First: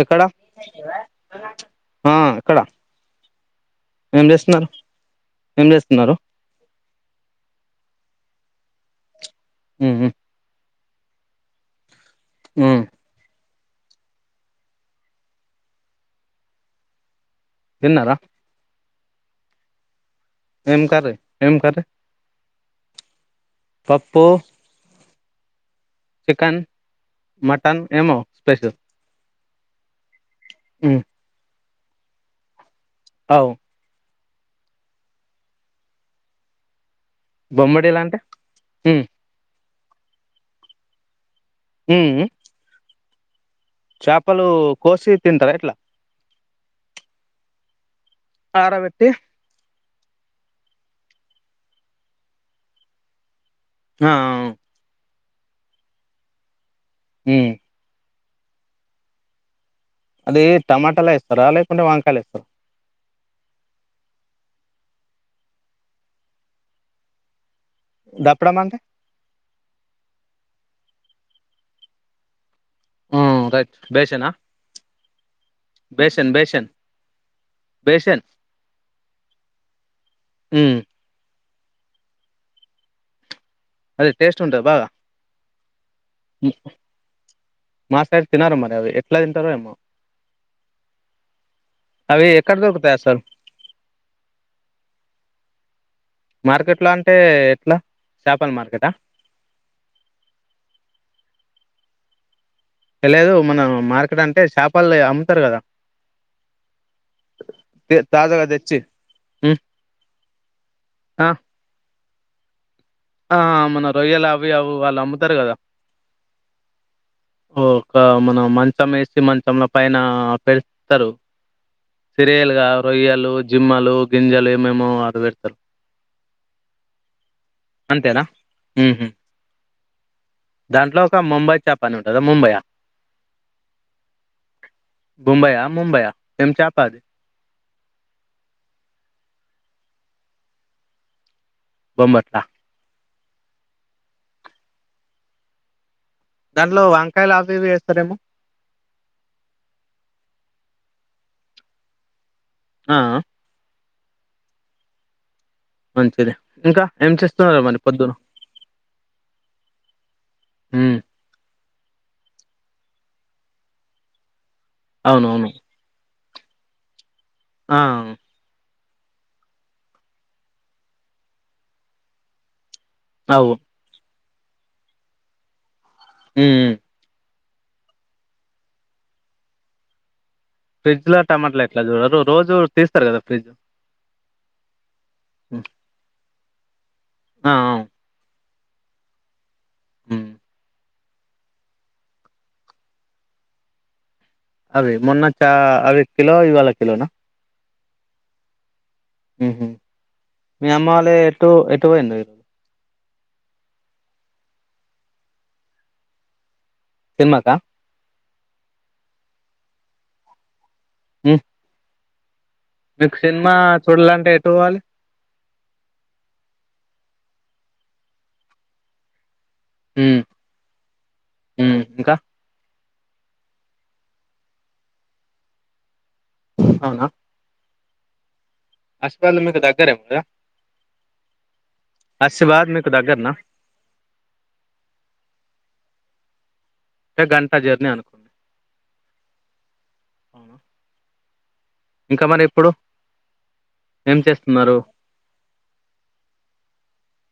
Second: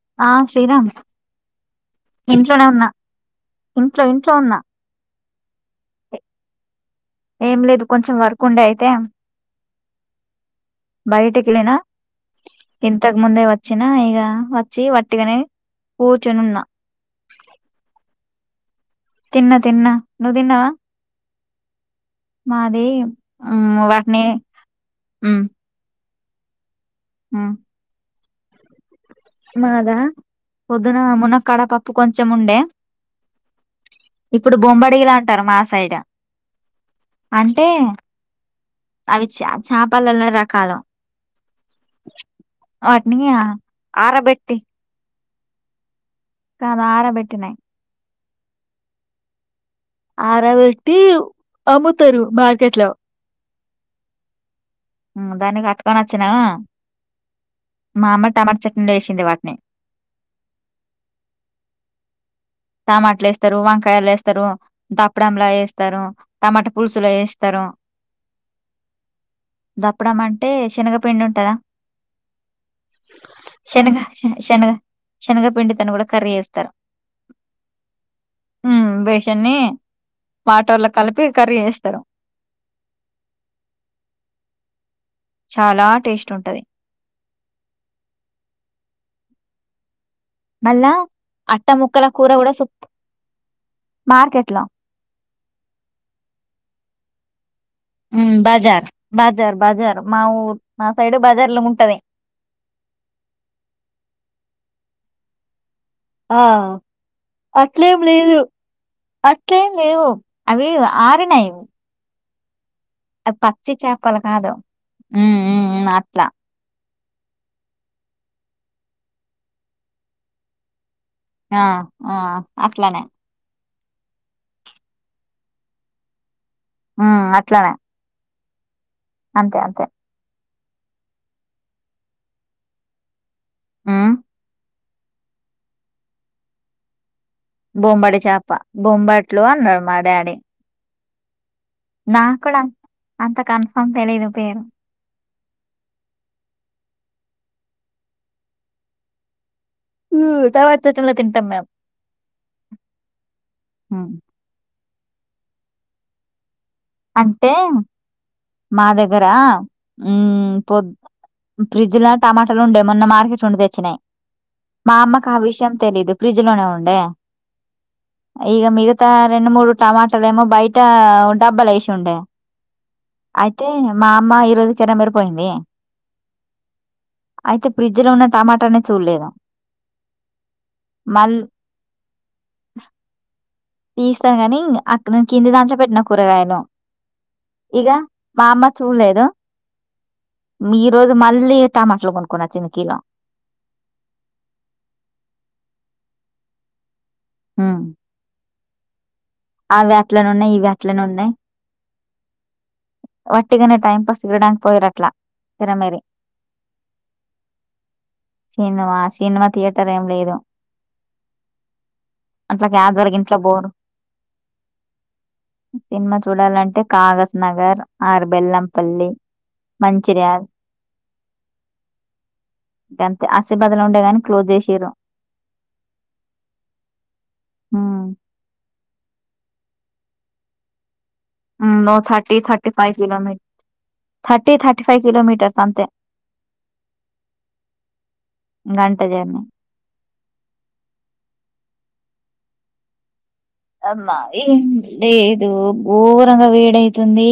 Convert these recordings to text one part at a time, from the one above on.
ఎక్కడ ఆ శ్రీరామ్ ఆ ఎక్కడ ఇంట్లోనే ఉన్నా ఇంట్లో ఇంట్లో ఉన్న ఏమ్ చేస్తున్నారు ఏం లేదు కొంచెం వర్క్ ఉండే అయితే మ్ హ్మ్ బయటికెళ్ళిన ఉ ఇంతకు ముందేవ చ్చిన ఇగ వచ్చి వట్టిగనే కూర్చొని ఉన్నా తిన్నరా తిన్నా తిన్నా నువ్వు తిన్నావా ఏమ్ కర్రీ ఏమ్ కర్రీ మాది ఆ వాటిని పప్పు మ్ చికెన్ మటన్ ఏమో స్పషల్ మాదా ఉ పొద్దున మునక్కాడ పప్పు కొంచెం ఉండే ఔ ఇప్పుడు బొంబడిలాంటరు మా సైడ్ అంటే బొమ్మడీలు అంటే ఉ అవి చ చాపలల్ల రకాలు మ్ మ్ మియా చాపలు కోసి తింటరా ఎట్లా కాదారబెట్టినయి ఆరబెట్టి ఆరవెట్టి అమ్ముతరు మార్కెట్లో ఆ ఆ ఓ దాన్ని కట్టుకొని వచ్చినా మ్ మా అమ్మ టమాటచట్నీలో వేసింది వాటిని అది టమాటాల ఏస్తారా లేకుంటే వంకాయలు ఏస్తారా టమాటలు ఏస్తారు వంకాయలు ఏస్తారు దప్పడంలా ఏస్తారు టమాటా పులుసులో ఏస్తారు దప్పడం అంటే దప్పడం అంటే శనగపిండి ఉంటదా ఉ రైట్ శనగ బేసనా శనగ శనగపిడి తోని కూడా బేసన్ కర్రీ బేసన్ చేేస్తారు బేసన్ మ్ బేషన్ని ఉ వటర్లో కలిపి కర్రీ చేస్తారు అదే టేస్ట్ ఉంటద బాగా చాలా టేస్ట్ మే ఉంటది మా సైడ్ తినరు మరి అవి ఎట్లా తింటారో ఏమో మళ్ళా అట్ట ముక్కల అవి కూర కూడా ఎక్కడ సుప్ దొరుకుతాయి అసలు మార్కెట్ ల మార్కెట్ లో అంటే ఎట్లా మ్ చేపల బజార్ మార్కెటా బాజార్ బజార్ మా ఊర్ మా సైడ్ బజార్ లో ఉంటది తెలిదు మన మార్కెట్ అంటే షాపాలు అమ్ముతారు కదా ఆ అట్లేం లేదు తాజాగా తెచ్చి ఉమ్, అట్లేం లేవు అవి ఆరినాయ్ ఆ ఆ మన చేపలు రొయ్యలు అవి కాదు అవి వాళ్ళు అమ్ముతారు ఉమ్ కదా ఉమ్ ఉమ్ అట్లా ఓ ఒక మన మంచం వేసి మంచంల పైన పె స్తారు ఆ ఆ సిరియల్గా అట్లనే రొయ్యలు జిమ్మాలు గింజాలు ఏమేమో ఆది పెడుతరు ఆ అట్ అంతేనా ఉహు. అంతే అంతే దాంట్లో ఒక ముంబై చేపని ఉంటుంద ముంబయ ఆ ముంబై ఆ ముంబైయా ఎం చాపాది బొంబడి చేప బొంబట్లు అన్నాడు మా డాడీ నా బొంబట్లా కూడా అంత అంత కన్ఫామ్ తెలీదు పేరు దాంట్లో వంకాయలవి ఇవి చేస్తారేమో మ్ తర్వాత సిచిన్ లో తింటం మేం ఆ ఆ హ వ్ మంచిది ఇంకా ఏం అంటే చేస్తున్నారు మరి పొద్దున మా దగ్గర మ్ పొద్ ఉమ్, ఫ్రిడ్జ్ ల టమాటలు ఉండే మొన్న మార్కెట్ ఉండి తెచ్చినయ్ మా అమ్మకు ఆ అవునవును విషయం తెలీదు ఫ్రిడ్జ్ లోనే ఉండే ఆ ఈగ మీగ త ఇగ రెండు మూడు టమాటలేమో బయట ఓ డబ్బాలేశుండే అవు అయితే మా అమ్మ ఈరోజు చేరమేరా పోయింది మ్ మ్ అయితే ఫ్రిడ్జ్ లో ఉన్న టమాటల్ని చూడలేదు ఫ్రిడ్జ్ ల మళ్ళీ టమాటలు ఎట్లా చూడరు రోజు తీస్తారు కదా ఫ్రిడ్జ్ తీస్తాను కానీ అక్కడ కింది దాంట్లో పెట్టిన కూరగాయను ఆ అవును ఇగా మా అమ్మ చూడలేదు ఉమ్. మీర్ ఈ రోజు మళ్ళీ టమాట్లో కొనుక్కొని అచ్చింది కీలో అవి మొన్నా చా అవి కిలో ఇవివాళ కిలోనా హుమ్ మ్ హు ఉన్నాయి మీ ఇవి అమ్మ అట్లనే వాల ఉన్నాయి ఎటు ఎటు పోయింది వట్టిగానే టైంపాస్ తిరడానికి పోయిరట్లా తెరమేరి సినిమాకా సినిమా సినిమా థియేటర్ ఏం లేదు ఉమ్ అట్లాగాదు మీకు ఇంట్లో సినిమా బోరు చూడాలంటే ఎటు పోవాలి సినిమా చూడాలంటే కాగస్ నగర్ ఆరుబెల్లంపల్లి ఉమ్, మంచిర్యాల్ ఉమ్. ఇంకా గంతే ఆసిబాద్లో ఉండేదాని క్లోజ్ చేసిరు అవున ఉమ్ హాస్పిటల్ మీకు దగ్గర మళ్ళ ఉమ్ thirty thirty five kilometre thirty thirty five kilometres అంతే అంటే గంట జర్నీ అనుకో గంట జర్నీ అవునా ఇక మరి ఇప్పుడు అమ్మా ఏం చేస్తున్నారు ఏంలేదు ఘోరంగా వేడైతుంది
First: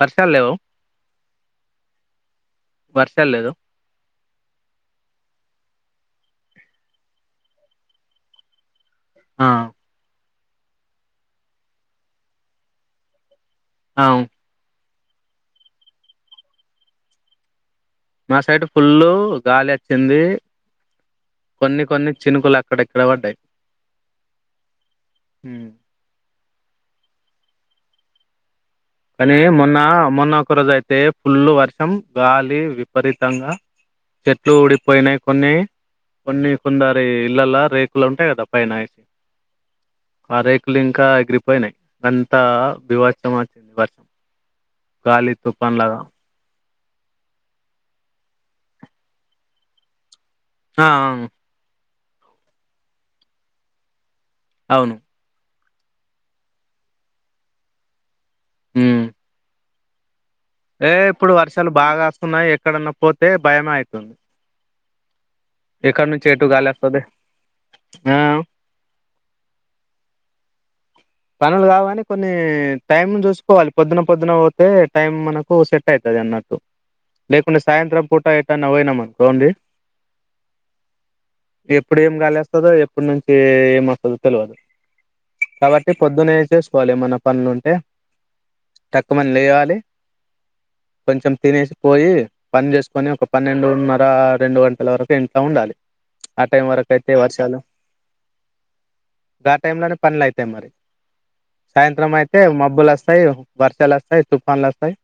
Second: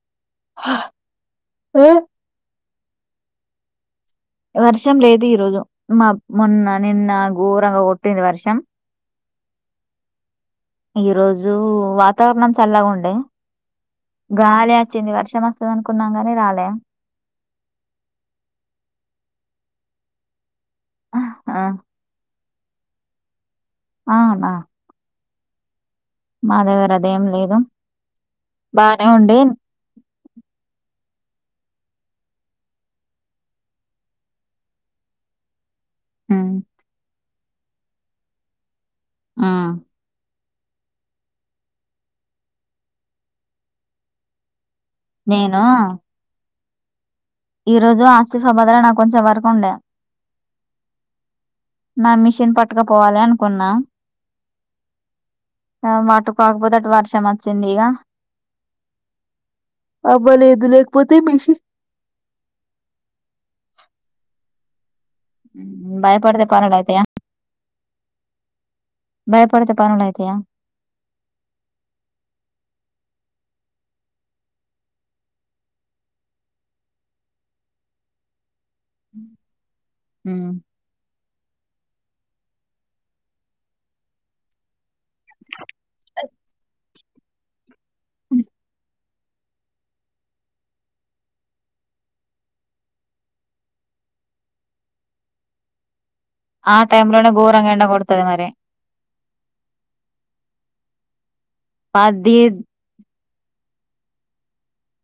వర్షల్లేవు వర్షాలు లేదు వర్షం లేదు ఈరోజు మమొన్న నిన్న ఘోరంగా కొట్టింది వర్షం ఆ ఈ రోజు వాతావరణం చల్లగా ఉండే అవును. గాలి వచ్చింది వర్షం వస్తుంది అనుకున్నాం గని రాలే మా సైడ్ ఫుల్ గాలి అచ్చింది ఆ కొన్ని కొన్ని చినుకులు అ పడయ్ ఇక్కడ వడ్డయ్ అవునా ఉమ్ మా దగ్గరే అదేం లేదు బానే కానీ ఉండే మొన్న మొన్న ఒకరోజై అయితే ఫుల్ వర్షం గాలి విపరీతంగా చెట్లు ఊడిపోయినాయ్ కొన్ని కొన్ని ఉమ్ కుందారి ఇళ్లల రేకులు ఉంటై కద పైన ఏసి ఆ అ రేకులు ఇంక ఎగిరిపోయినయి అంతా బీభత్సం వచ్చింది వర్షం గాలి నేను తుఫాన్ లాగా ఈ రోజు ఆసిఫబాద్లో నాకు కొంచెం వర్క్ ఉండే ఆ అహు నా మిషన్ పట్టుకపోవలి అనుకున్న అవును ఆ మాటు కాకపోతే అటు వర్షం వచ్చింది ఇగ ఉమ్ అ ఏ ఇప్పుడు వర్షాలు బాకాస్తున్నాయి ఎక్కడన్నా పోతే భయమే అయితుంది ఎక్కనుంచి భయపడితే పనులు ఎటుగాలోస్తుంది అయితాయా ఆ భయపడుతే పనులయితయ పనులు కావని కొన్ని టైమ్ చూసుకోవాలి పొద్దున్న పొద్దున పోతే టైమ్ మనకు సెట్ అయితది న్నట్టు లేకుంటే సాయంత్రం పూట ఎక్కడ పోయినమనుకోండి ఇ ఇప్పుడు ఏం గాలోస్తుందో ఎప్పటి నుంచి ఎం వస్తుందో తెలవది కాబ టీ పొద్దునే శేసుకోవాలి ఏమన్న పనులుంటే టక్కుమని లేవాలి కొంచెం తినేసి పోయి పని చేసుకొని ఒక పన్నెండున్నర రెండు గంటల వరకు ఇంట్లో ఉండాలి ఆ టైం వరకు అయితే టైమ్ లోనే వర్షాలు ఘోరంగా ఎండ కొడుతది మరి ఆ టైం పనులు అయితే సాయంత్రం పది అయితే మబ్బులు అస్తాయి వర్షాలు అస్తాయి తుఫాన్లు అస్తాయి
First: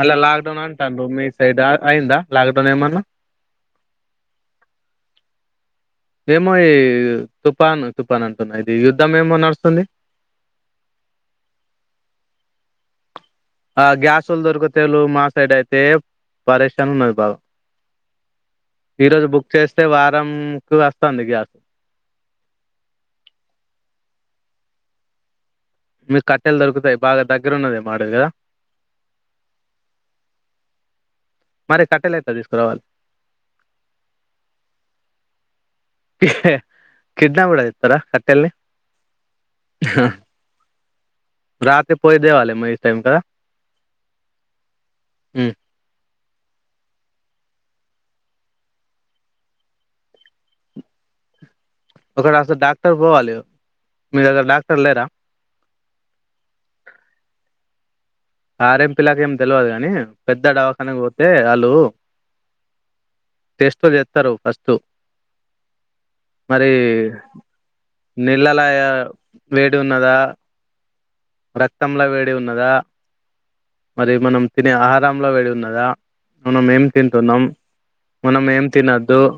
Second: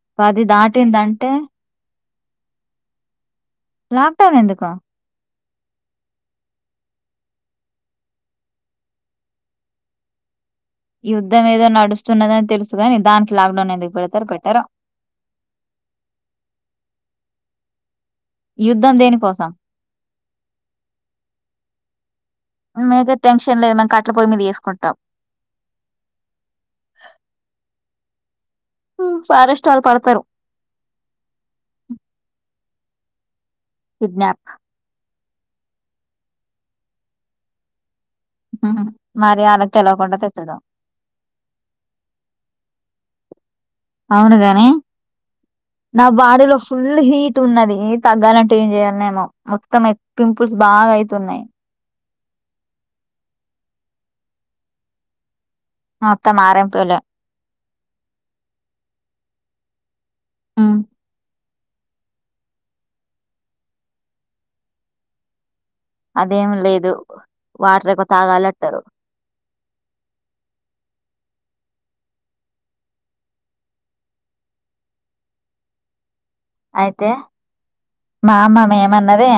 మళ్ళా లాక్ పది డౌన్ అంటన్రు మీ దాటిందంటే సైడ్ అ అయిందా లాక్ డౌన్ ఏమన్నా లాక్ డౌన్ ఎందుకు ఏమో ఈ తుపాన్ తుపాన్ అంటున్నా ఇది యుద్ధం ఏమో నడుస్తుంది. యుద్ధం ఏదో నడుస్తున్నదని తెలుసుగాని దానికి లాక్డౌన్ ఆ ఎందుకు గ్యాస్ పెడతారు వాళ్ళు పెట్టరు దొరికతేళు మా సైడ్ అయితే పరేషన్ ఉన్నయి బాగా యుద్ధం ఈరోజు బుక్ దేనికోసం చేస్తే వారం కు ఆస్తుంది గ్యాస్ మాక్ ఆ టెన్షన్ లేదు మం కట్ల పోయి మీద చేసుకుంటాం మీకు కట్టెలు దొరుకుతాయి బాగా దగ్గర ఉన్నది అడవి కదా ఫారెస్ట్ ఆల్ పడతారు మరి కట్టెలు అట్ల తీసుకురావాల్ కిడ్నాప్ కిడ్నాప్ కుడజేతర ఉ మరి ఆలకు తెలియకుండా తెచ్చేద రాత్రి పోయి దెవాల ఏం టైమ్కా అవును కానీ హ్మ్. నా బాడీలో ఫుల్ హీట్ ఉన్నది. తగ్గాలంటే ఏం చేయ్యాలనేమో మొత్తం పింపుల్స్ బాగా అయి తున్నాయి ఒకడ అస్సలు డాక్టర్ పోవాలె మీ దగ్గర డాక్టర్ లేరా మొత్త ఆర్ఎంపి లే ఆర్ఏంపి లకు ఏం తెల్వదు గాని పెద్ద డవాఖనకు పోతేళ్ లు టెస్ట్ తో చేస్తారు ఫస్ట్ అదేం మరి లేదు వాటర్ ఎక్కువ నీళ్లలయ తాగాలంటారు వేడ్ ఉన్నదా రక్తంలో వేడి ఉన్నదా మరి మనం తినే ఆహారంలో వేడి ఉన్నదా మనం ఏం అయితే తింటున్నాం మా మనం ఏం అమ్మమ తినద్దు మేమన్నదె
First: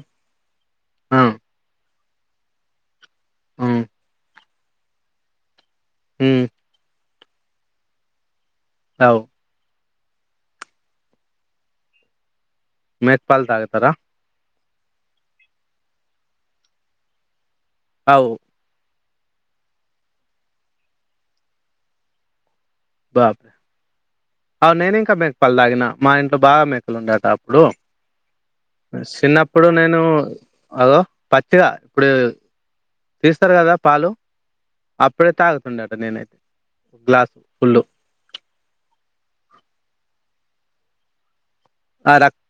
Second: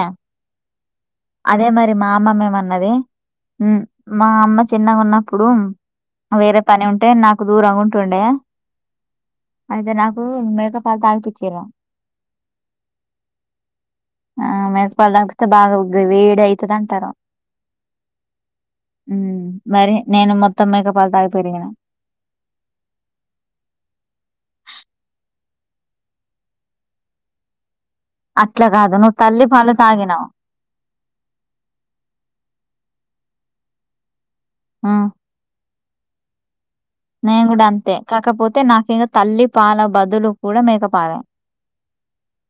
ఆ అదే మరి మా అమ్మమ్మ మేమన్నది ఉమ్ మా అమ్మ చిన్నగా ఉన్నప్పుడు ఉమ్ వేరే పని ఉంటే నాకు దూరం ఉంటుండే అవ్ అయితే నాకు మేక పాలు తాగిపిచ్చిన్రు పాల్ తాగతారా ఆ మేకపాల తాగితే బాగా వేడి అయితది అంటరు అవ్ ఉమ్ మరి నేను మొత్తం మేక పాలతాగి పెరిగిన బా అవు నేను ఇంకా మెక పాలు తాగిన మా ఇంట్లో బాగా మేకలు ఉండేట అప్పుడు అట్లా కాదు నువ్వు తల్లి షిన్నప్పుడు పాలు నేను తాగినావు అగో పత్తిగా ఇప్పుడు తీస్తారు కదా పాలు ఉమ్ అప్పుడే తాగుతుండేటా నేనే నేను కూడా అంతే కాకపోతే నక్ ఇంకా తల్లి పాల బదులు కూడా మేకపాలే ఆ రాక్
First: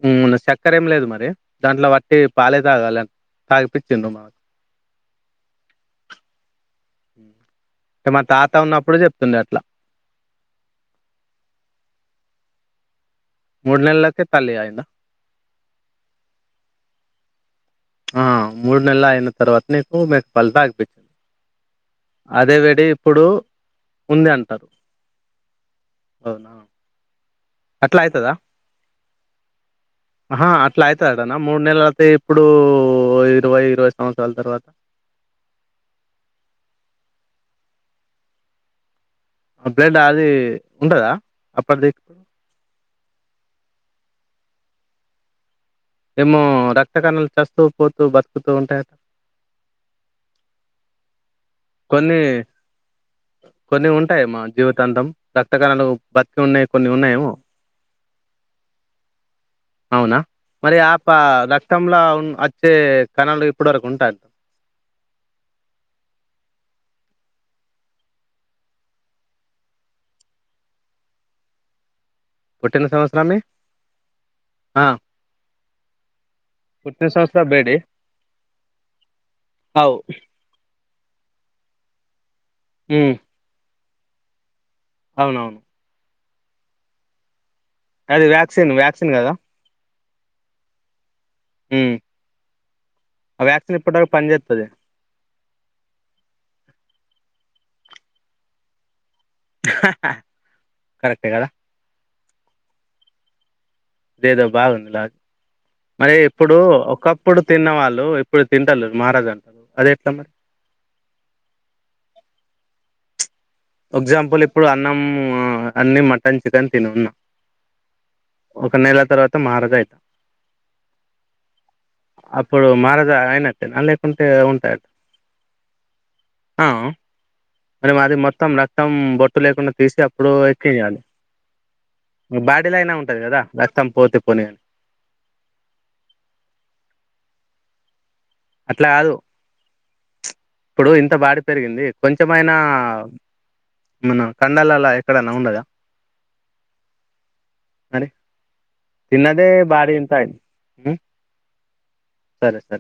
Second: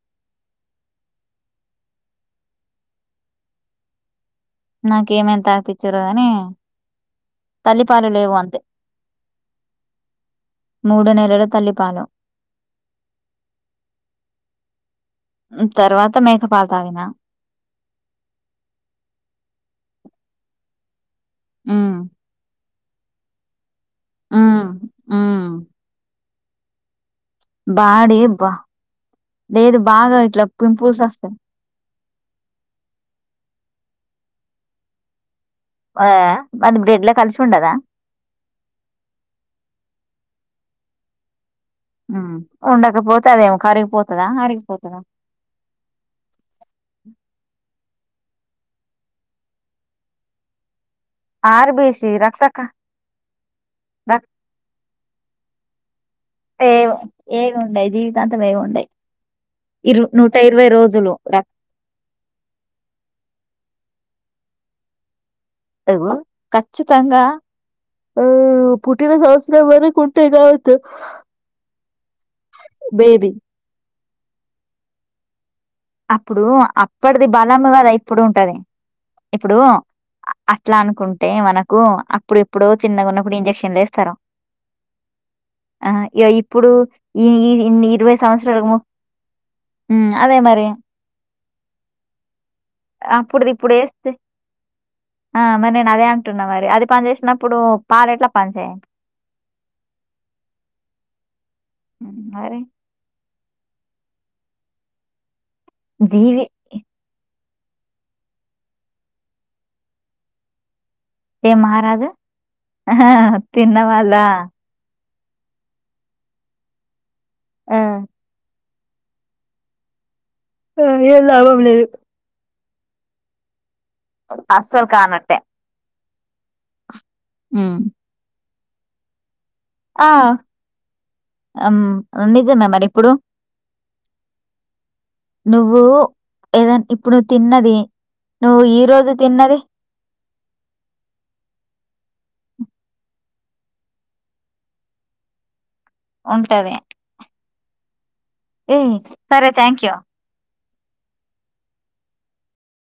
సక్కర ఏమి లేదు మరి దాంట్లో వట్టి పాలే తాగాలె తాగిపించిన్రు మాకు నాకు ఏమేం తాగిపిచ్చిరు గాని తల్లిపాలు అ మ లేవు తాత అంతే ఉన్నప్పుడు చెప్తుండే అట్లా మూడు నెలల తల్లిపాలు మూడు నెలలకే తల్లి అయిందా తర్వాత మేక పాలు తాగిన ఆ మూడు నెల్లయిన తరువతనేకు నీకు మెకపాల్ తగిపి ఉమ్ అదేవిడి ఇప్పుడు ఉంది ఉ అంటారు మ్ అవునా అట్లా అయితదా బాడిబ్బా ఆహా అట్లా వస్తాయి అయితదటన మూడు నెలలు అయితే ఇప్పుడు ఇరవై ఇరవై సంవత్సాల తర్వాత ఆ అది బ్రెడ్ ల కలిసి ఉండదా బ్లడ్ అది ఉంటదా అప్పటిది ఇప్పుడు ఉ ఉండకపోతే అదేమ్ కరిగిపోతదా అరిగిపోతదా ఎమో రక్త కణాల్ చస్తూ పో తు బత్కుతూ ఉంటయ్ ఆర్ బి సి రక్త క కొన్ని ఉంటాయ్ మా జీవతంతం రక్తకణాలు బత్కి ఉన్నయ్ కొన్ని ఉన్నయేమో అంటెవేవ్ ఉండయ్ ఇరు నూట ఇర్ మరి ఆప రక్తంల ఉ ఒచ్చే కణాలు ఇప్పుటి వరకు ఉంటాద్ వు కచ్చితంగా ఆ పుట్టిన సంవత్స్రం వరకు ఉంటయ్ కావొచ్చు పుట్టిన సంవత్సరమే ఆ అప్పుడు పుట్టిన అప్పడ్ది సంవత్సరం బలమ్ బేడి కదా ఇప్పుడు ఉంటది ఇప్పుడు అవు అ అట్లన్ కుంటే మనకు అప్పుడ్ ఎప్పుడో చిన్నగున్నప్పుడు ఇంజెక్షన్లు ఏస్తరు ఔనవును ఇగ ఇప్పుడు ఈ ఈ ఇన్ ఇరవై అది వ్యాక్సిన్ సంవత్స్రాలము వ్యాక్సిన్ కదా మ్ అదే మరి మ్ ఆ అప్పుడుది ఇప్పుడు వ్యాక్సిన్ ఎప్పుడి దాక వేస్తే పనిచేత్తది ఆ మర్ నేన్ అదే అంటున్న మరి అది పని చేసినప్పుడు పాలెట్ల పన్ చేయయ్ కరెక్టెగద మ్ మరి ఇదేదో బాగుంది లాగ్ మరి జీవి ఇప్పుడు ఒకప్పుడ్ తిన్నవాళ్ళు ఇప్పుడు తింటలెర్ మరాద్ అసలు అదెట్ల మరి ఏం మారాదు ఎగ్జాంపుల్ ఇప్పుడు అన్నం అన్ని మట్టన్ చికెన్ తినున్న అ ఒక నెల తర్వాత మారధైత ఆయ్యేమ్ లాభంలేదు అప్పుడు మారజ ఐన తెన లేకుంటే ఉంటద్ అస్సలు కానట్టే ఆ హ్మ్. మరి మాది మొత్ త్తం రక్తం బొట్టు లేకుండ తీస్తె ఆ అప్పుడూ ఎక్కియ్యాలి అమ్, నిజమే మరి బాడీలైన ఇప్పుడు ఉంటది కదా రక్తం పోతె పోని గని నువ్వు ఎద ఇప్పుడు తిన్నది నువ్వు ఈ అట్ల రోజు గాదు తిన్నది ఇప్పుడు ఇంత బాడి పెరిగింది కొంచమైనా మన కండలల్ల ఎక్కడైన ఉండదా ఉంటది మరె ఏ తిన్నదే సరే థ్యాంక్ బాడి యూ ఇంత మ్ సరె సరె